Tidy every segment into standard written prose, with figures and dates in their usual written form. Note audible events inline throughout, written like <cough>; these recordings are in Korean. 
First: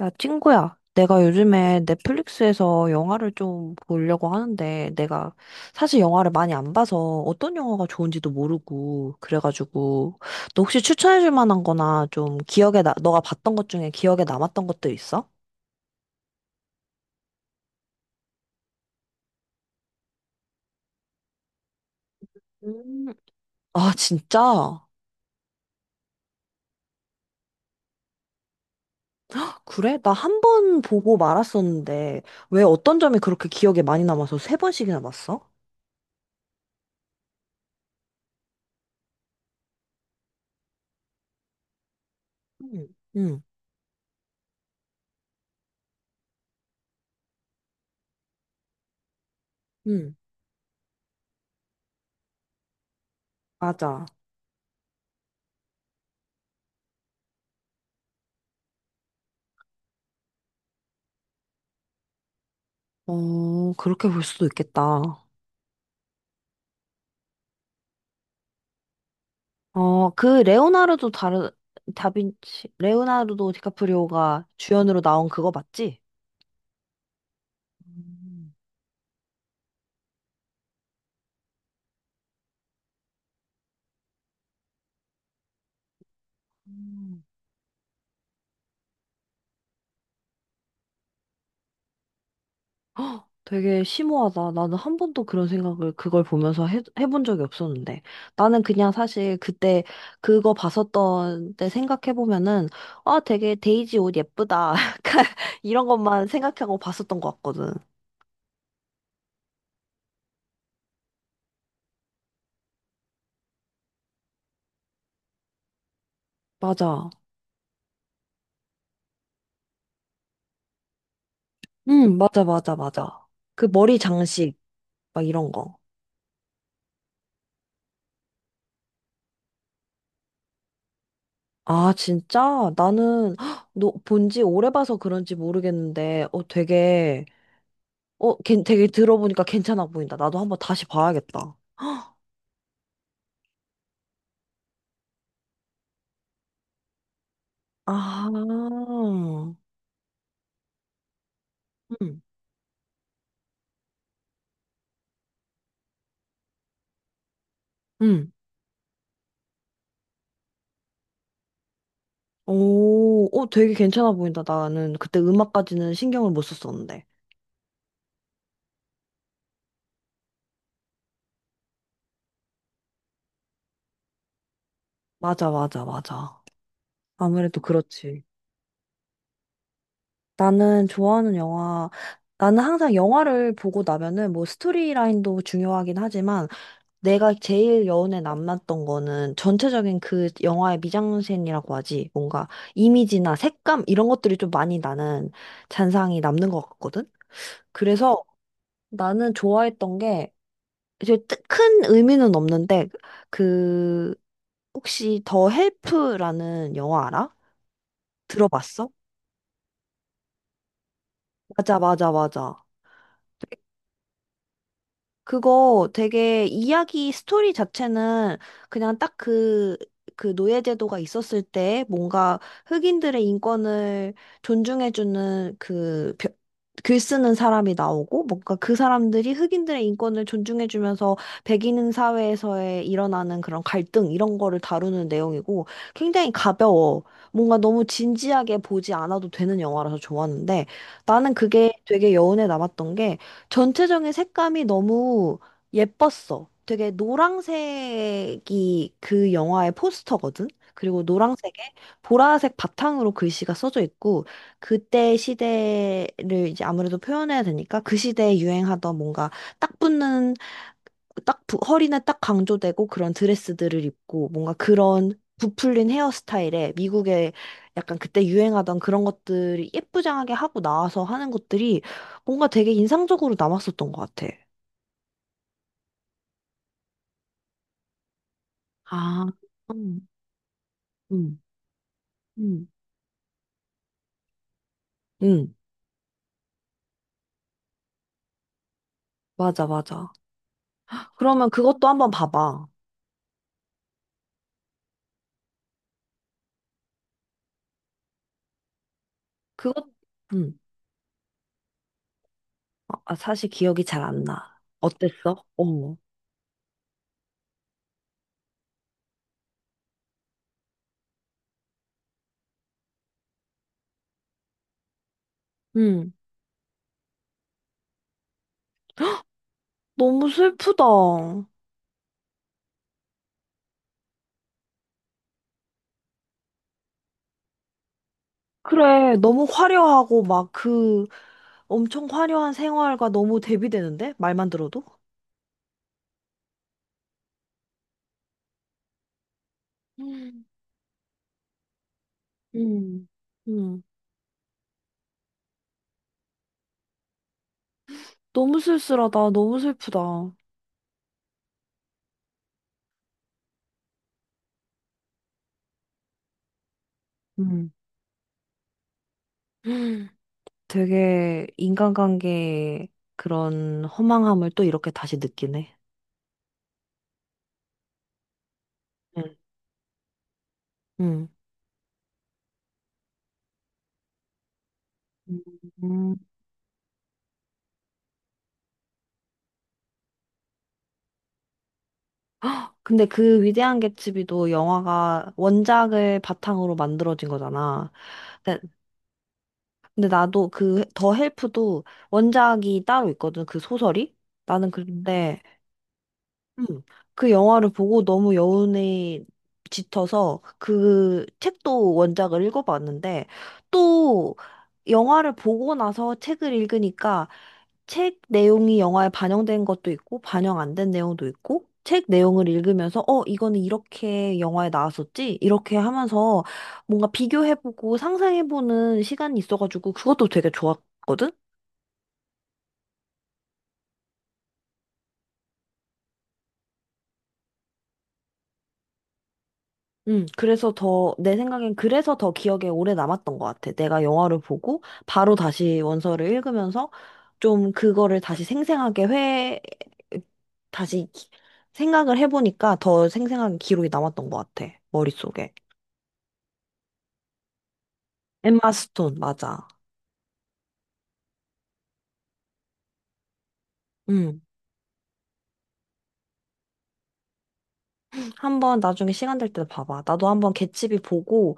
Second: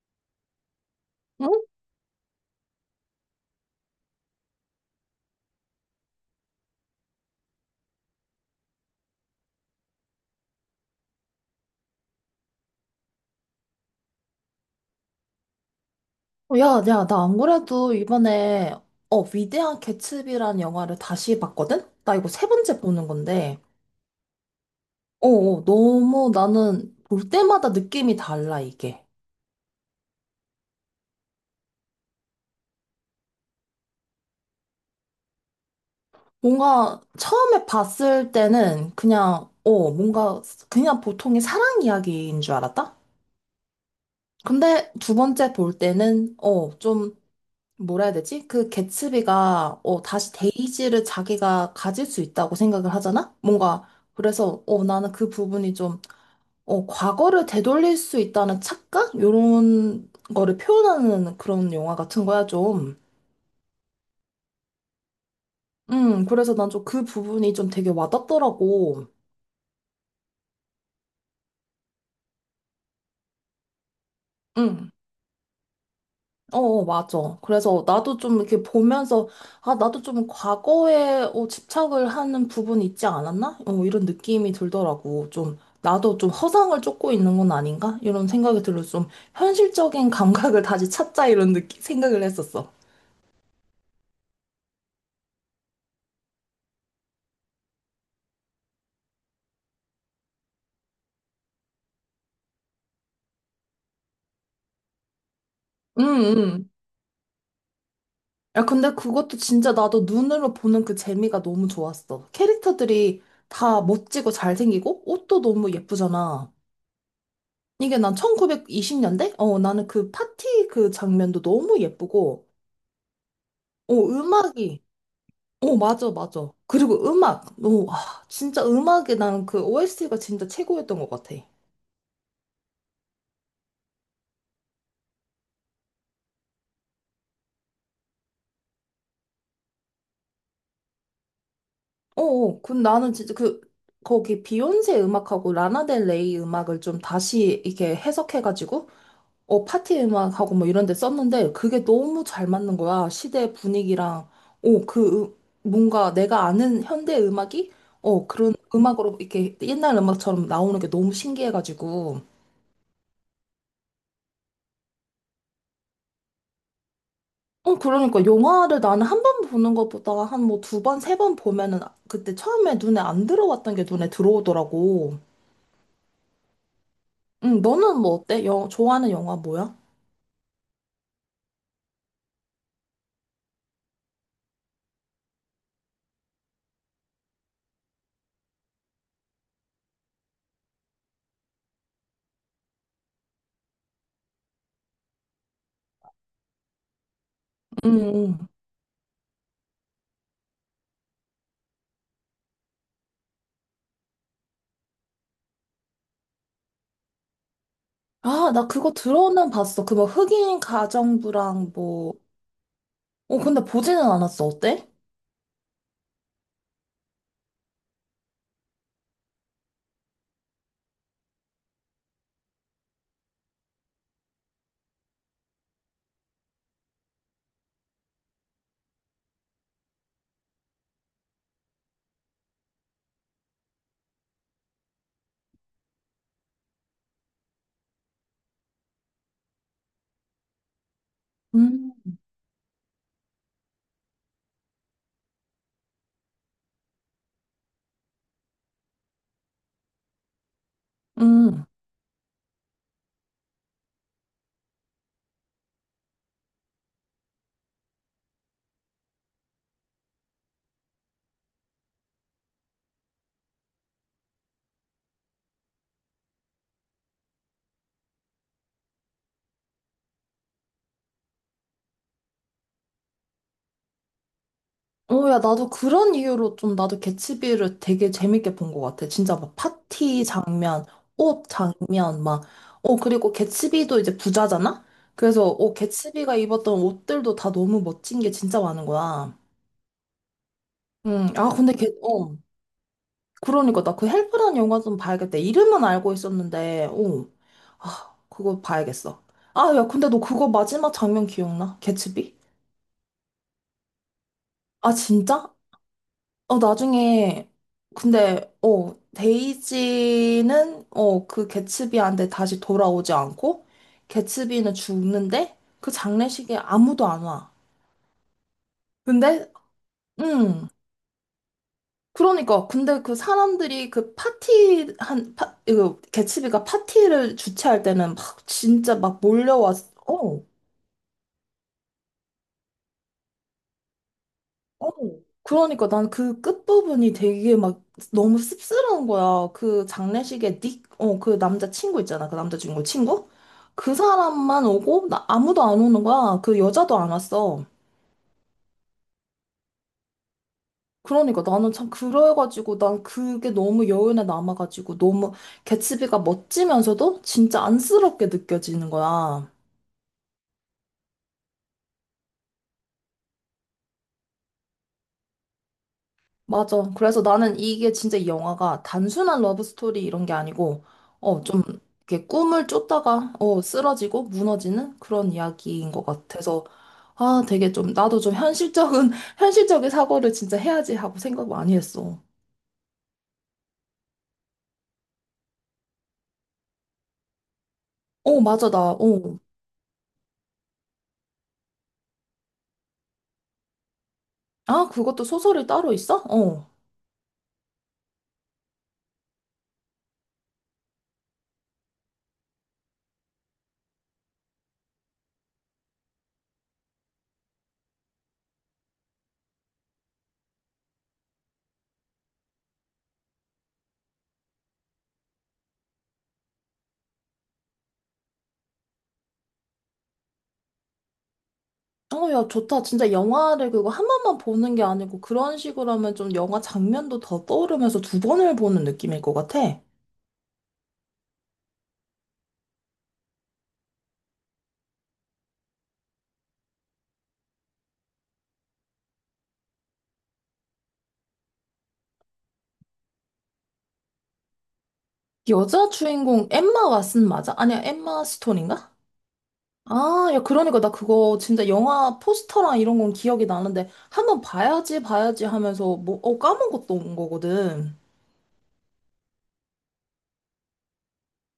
야, 친구야. 내가 응? 요즘에 넷플릭스에서 영화를 좀 보려고 하는데, 내가 사실 영화를 많이 안 봐서 어떤 영화가 좋은지도 모르고, 그래가지고, 너 혹시 추천해줄 만한 거나 좀 기억에, 너가 봤던 것 중에 기억에 남았던 것들 있어? 야, 야, 나 안 그래도 이번에, 위대한 개츠비라는 영화를 다시 봤거든? 나 이거 세 번째 보는 음, 건데, 아, 진짜? 너무 나는 볼 때마다 느낌이 달라, 이게. 그래? 나 한 번 보고 말았었는데, 왜 어떤 점이 그렇게 기억에 많이 남아서 세 번씩이나 봤어? 뭔가 처음에 봤을 때는 그냥, 뭔가 그냥 보통의 사랑 이야기인 줄 응 알았다? 응, 근데 두 번째 볼 때는, 좀, 뭐라 해야 되지? 그 개츠비가, 응, 다시 데이지를 자기가 가질 수 있다고 생각을 하잖아? 뭔가, 맞아. 그래서, 나는 그 부분이 좀, 과거를 되돌릴 수 있다는 착각? 요런 거를 표현하는 그런 영화 같은 거야, 좀. 어, 그렇게 볼 수도 있겠다. 그래서 난 좀 그 부분이 좀 되게 와닿더라고. 어, 그 레오나르도 다르 다빈치 레오나르도 디카프리오가 음, 주연으로 나온 그거 맞지? 맞아. 그래서 나도 좀 음, 이렇게 보면서, 아, 나도 좀 과거에 집착을 하는 부분이 있지 않았나? 이런 느낌이 들더라고. 좀, 나도 좀 허상을 쫓고 음. 있는 건 아닌가? 이런 생각이 들어서 좀 현실적인 <laughs> 감각을 다시 찾자, 이런 느낌, 생각을 했었어. 되게 심오하다. 나는 한 번도 그런 생각을 그걸 보면서 해본 적이 없었는데. 나는 그냥 사실 그때 그거 봤었던 때 생각해보면은, 아, 되게 데이지 옷 예쁘다. <laughs> 약간 이런 음, 것만 음. 생각하고 봤었던 것 같거든. 야, 근데 그것도 진짜 나도 눈으로 보는 그 재미가 너무 좋았어. 캐릭터들이 다 멋지고 잘생기고 옷도 너무 예쁘잖아. 맞아. 이게 난 1920년대? 나는 그 파티 그 장면도 너무 응, 맞아, 예쁘고, 맞아, 맞아. 그 머리 장식, 음악이, 막 이런 거. 맞아, 맞아. 그리고 음악, 진짜 음악이 나는 그 OST가 진짜 최고였던 것 같아. 아, 진짜? 나는 헉, 너 본지 오래 봐서 그런지 모르겠는데, 어, 되게, 어, 되게 들어보니까 괜찮아 보인다. 나도 한번 다시 봐야겠다. 그 나는 진짜 그, 거기 비욘세 음악하고 라나델레이 음악을 좀 다시 이렇게 아, 해석해가지고 응 파티 음악하고 뭐 이런 데 썼는데 그게 너무 잘 맞는 거야. 시대 분위기랑, 오, 그, 뭔가 내가 아는 현대 음악이, 응 그런 음악으로 이렇게 옛날 음악처럼 나오는 게 너무 신기해가지고. 오, 어, 되게 괜찮아 보인다. 나는 그때 음악까지는 신경을 못 썼었는데. 그러니까 영화를 나는 한 번 보는 것보다 한 뭐 두 번, 세 번 보면은 그때 처음에 눈에 안 들어왔던 게 눈에 들어오더라고. 맞아, 맞아, 맞아. 아무래도 응, 너는 뭐 그렇지. 어때? 좋아하는 영화 뭐야? 나는 좋아하는 영화, 나는 항상 영화를 보고 나면은 뭐 스토리라인도 중요하긴 하지만, 내가 제일 여운에 남았던 거는 전체적인 그 영화의 미장센이라고 하지. 뭔가 이미지나 색감 이런 것들이 좀 많이 나는 잔상이 남는 것 같거든. 응, 그래서 응. 나는 좋아했던 게 이제 큰 의미는 없는데 그 혹시 더 헬프라는 영화 알아? 아, 나 들어봤어? 그거 들어는 봤어. 그 뭐 흑인 가정부랑 맞아, 맞아, 뭐 맞아. 근데 보지는 않았어. 어때? 그거 되게 이야기 스토리 자체는 그냥 딱 그 노예제도가 있었을 때 뭔가 흑인들의 인권을 존중해주는 그 글 쓰는 사람이 나오고 뭔가 그 사람들이 흑인들의 인권을 존중해주면서 백인 사회에서의 일어나는 그런 갈등 이런 거를 다루는 내용이고 굉장히 가벼워. 뭔가 너무 진지하게 보지 않아도 되는 영화라서 좋았는데 나는 그게 음, 되게 여운에 남았던 게 전체적인 색감이 너무 예뻤어. 되게 노란색이 그 영화의 포스터거든. 그리고 노란색에 음. 보라색 바탕으로 글씨가 써져 있고 그때 시대를 이제 아무래도 표현해야 되니까 그 시대에 유행하던 뭔가 딱 붙는 허리는 딱 강조되고 그런 드레스들을 입고 뭔가 그런 부풀린 헤어스타일에 미국의 약간 그때 유행하던 그런 것들이 예쁘장하게 하고 나와서 하는 것들이 뭔가 되게 인상적으로 남았었던 것 같아. 야, 나도 그런 이유로 좀 나도 개츠비를 되게 재밌게 본 것 같아. 아, 진짜 막 음, 파티 장면, 음, 옷 장면, 막. 음. 그리고 개츠비도 이제 부자잖아? 그래서, 응, 개츠비가 입었던 옷들도 다 너무 멋진 게 진짜 많은 거야. 맞아, 맞아. 아, 그러면 근데 그것도 걔, 한번 어. 봐봐. 그러니까 나 그 헬프라는 영화 좀 봐야겠다. 이름은 알고 있었는데. 아, 그거 봐야겠어. 아, 야, 그것, 근데 너 그거 응. 마지막 장면 기억나? 개츠비? 아, 아, 사실 기억이 잘 안 나. 아, 어땠어? 진짜? 어. 나중에, 근데, 데이지는, 그 개츠비한테 다시 돌아오지 않고, 개츠비는 죽는데, 그 응. 장례식에 아무도 안 와. 근데, 너무 음, 슬프다. 그러니까, 근데 그 사람들이 그 파티, 이거, 개츠비가 파티를 주최할 때는 막, 진짜 그래, 막 너무 몰려왔어. 화려하고 막 그 엄청 화려한 생활과 너무 대비되는데? 말만 들어도? 어, 그러니까 난 그 끝부분이 되게 막 너무 씁쓸한 거야. 그 음, 장례식에 닉, 그 남자 친구 있잖아. 그 남자 주인공 음, 친구? 음, 그 사람만 오고 나 아무도 안 오는 거야. 그 여자도 안 왔어. 너무 쓸쓸하다. 너무 슬프다. 그러니까 나는 참 그래가지고 난 그게 너무 여운에 남아가지고 너무 개츠비가 멋지면서도 진짜 음, 안쓰럽게 느껴지는 거야. 음, 되게 인간관계의 그런 허망함을 또 이렇게 다시 느끼네. 맞아. 그래서 나는 이게 진짜 이 영화가 응. 단순한 러브스토리 이런 게 아니고, 음. 좀, 이렇게 꿈을 쫓다가, 쓰러지고 무너지는 그런 이야기인 것 음. 같아서, 아, 되게 좀, 나도 좀 현실적인, <laughs> 현실적인 사고를 진짜 해야지 하고 생각 많이 했어. <gasps> 근데 그 위대한 개츠비도 영화가 원작을 바탕으로 만들어진 거잖아. 맞아, 나. 근데 나도 그 더 헬프도 원작이 따로 있거든. 그 소설이. 나는 그 아, 런 그것도 데 소설이 따로 있어? 음, 그 영화를 보고 너무 여운에 짙어서 그 책도 원작을 읽어봤는데 또 영화를 보고 나서 책을 읽으니까 책 내용이 영화에 반영된 것도 있고, 반영 안 된 내용도 있고, 책 내용을 읽으면서, 어, 이거는 이렇게 영화에 나왔었지? 이렇게 하면서 뭔가 비교해보고 상상해보는 시간이 있어가지고, 그것도 되게 좋았거든? 야, 좋다. 진짜 영화를 그거 한 번만 보는 게 아니고, 그런 식으로 하면 좀 영화 장면도 더 떠오르면서 두 번을 보는 느낌일 것 같아. 그래서 더, 내 생각엔 그래서 더 기억에 오래 남았던 것 같아. 내가 영화를 보고, 바로 다시 원서를 읽으면서, 좀 그거를 다시 생생하게 다시 생각을 해보니까 더 생생하게 기록이 남았던 것 같아. 머릿속에. 여자 주인공 엠마 왓슨 맞아? 아니야, 엠마 엠마 스톤인가? 스톤, 맞아. 아, 야, 그러니까 나 그거 진짜 영화 포스터랑 이런 건 기억이 나는데 음 한번 봐야지, 봐야지 하면서 뭐, 까먹었던 거거든. 한번 나중에 시간 될 때 봐봐. 나도 한번 개츠비 보고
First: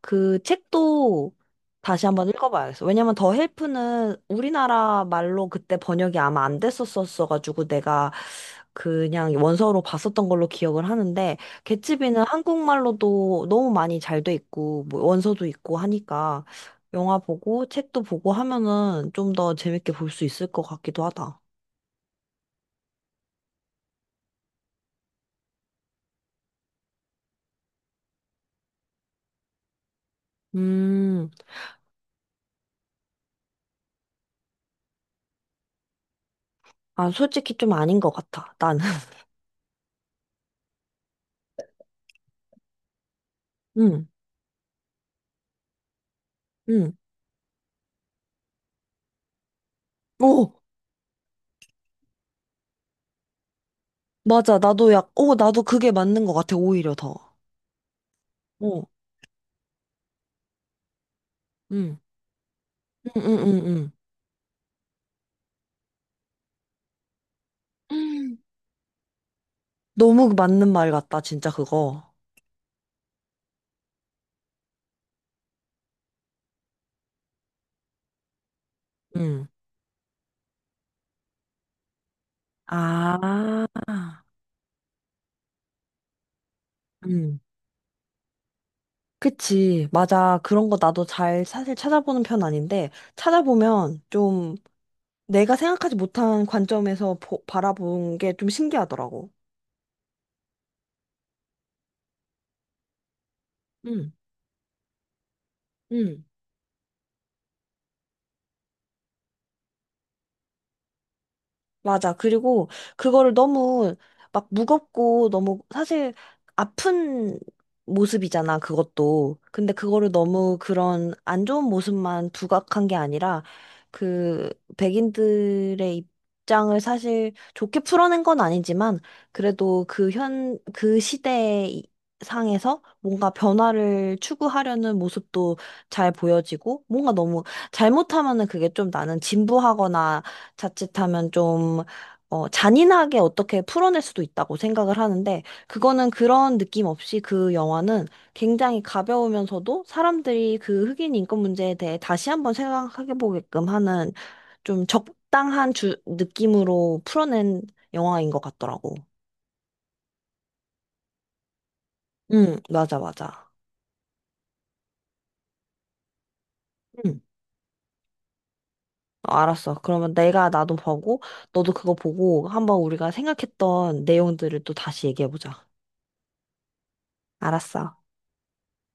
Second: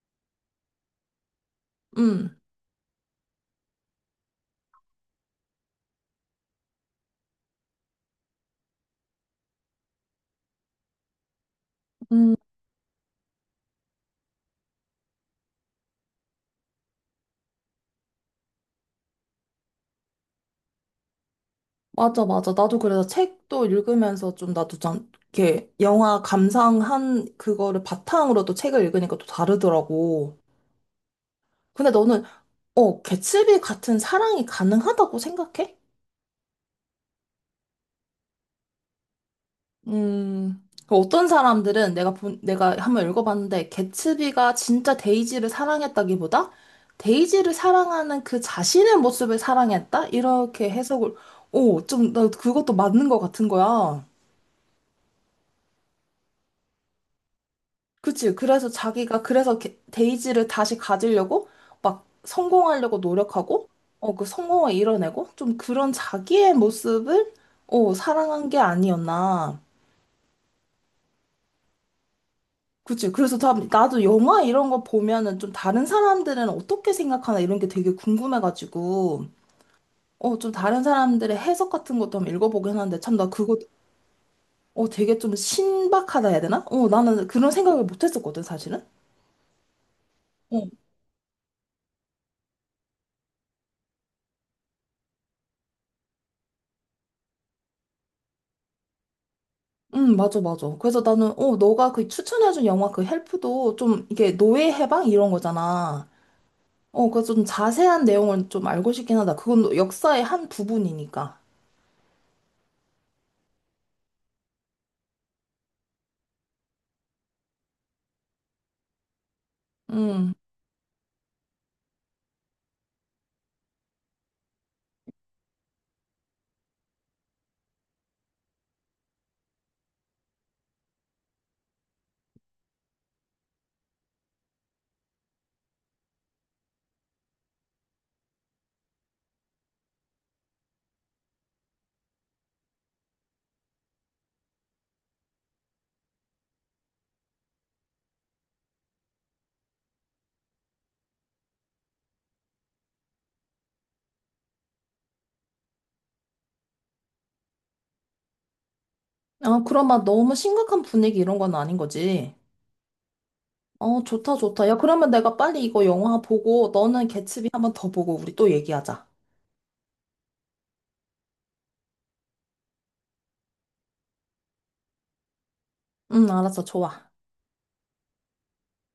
그 책도 다시 한번 음, 읽어봐야겠어. 왜냐면 더 헬프는 우리나라 말로 그때 번역이 아마 안 됐었었어가지고 내가 그냥 원서로 봤었던 걸로 기억을 하는데 개츠비는 음, 한국말로도 너무 많이 잘돼 있고 뭐 원서도 있고 하니까 영화 보고 책도 보고 하면은 좀 더 재밌게 볼 수 있을 것 같기도 하다. 맞아, 맞아. 나도 그래서 책도 읽으면서 좀 나도 좀 이렇게 영화 감상한 그거를 바탕으로 또 책을 읽으니까 또 다르더라고. 음. 근데 너는, 개츠비 같은 사랑이 가능하다고 생각해? 아, 솔직히 좀 아닌 것 같아, 나는. <laughs> 그 어떤 사람들은 내가 본, 내가 한번 읽어봤는데, 응, 개츠비가 진짜 데이지를 사랑했다기보다, 응. 데이지를 사랑하는 그 자신의 모습을 사랑했다? 오, 이렇게 해석을, 오, 좀, 나 그것도 맞는 것 같은 거야. 맞아. 오, 나도 그게 맞는 것 같아, 오히려 더. 그치? 그래서 오, 자기가, 그래서 데이지를 다시 가지려고, 응, 막 성공하려고 응, 응, 응, 노력하고, 응. 그 성공을 이뤄내고, 좀 그런 자기의 모습을, <gasps> 음. 사랑한 게 아니었나. 너무 맞는 말 같다, 진짜 그거. 그치. 그래서 나도 영화 이런 거 보면은 좀 다른 사람들은 어떻게 생각하나 이런 게 되게 궁금해가지고, 응. 좀 다른 사람들의 해석 같은 것도 한번 읽어보긴 하는데, 참, 나 그거, 아, 되게 좀 신박하다 해야 되나? 나는 응. 그런 생각을 못 했었거든, 사실은. 그치. 맞아. 어, 그런 거 나도 잘 사실 찾아보는 편 아닌데, 찾아보면 좀 내가 생각하지 못한 관점에서 바라본 게 좀 신기하더라고. 응, 맞아, 맞아. 그래서 나는, 너가 그 추천해준 영화 그 헬프도 좀 응, 이게 노예 해방 이런 거잖아. 응. 그래서 좀 자세한 내용을 좀 알고 싶긴 하다. 그건 역사의 한 부분이니까. 맞아. 그리고 그거를 너무 막 무겁고 너무 사실 아픈 모습이잖아, 그것도. 근데 그거를 음. 너무 그런 안 좋은 모습만 부각한 게 아니라 그 백인들의 입장을 사실 좋게 풀어낸 건 아니지만 그래도 그 시대 상에서 뭔가 변화를 추구하려는 모습도 잘 보여지고 뭔가 너무 잘못하면은 그게 좀 나는 진부하거나 자칫하면 좀, 어, 잔인하게 어떻게 풀어낼 수도 있다고 생각을 하는데, 그거는 그런 느낌 없이 그 영화는 굉장히 가벼우면서도 사람들이 그 흑인 인권 문제에 대해 다시 한번 생각해 보게끔 하는 좀 적당한 느낌으로 풀어낸 영화인 것 같더라고. 아, 그럼 막 너무 심각한 분위기 이런 건 아닌 거지. 응, 맞아, 맞아. 좋다, 좋다. 야, 그러면 내가 빨리 이거 영화 보고 너는 응, 개츠비 한번 더 보고 우리 또 얘기하자. 어, 알았어. 그러면 내가 나도 보고, 너도 그거 보고, 한번 우리가 생각했던 내용들을 또 다시 얘기해보자. 응, 알았어, 좋아. 알았어.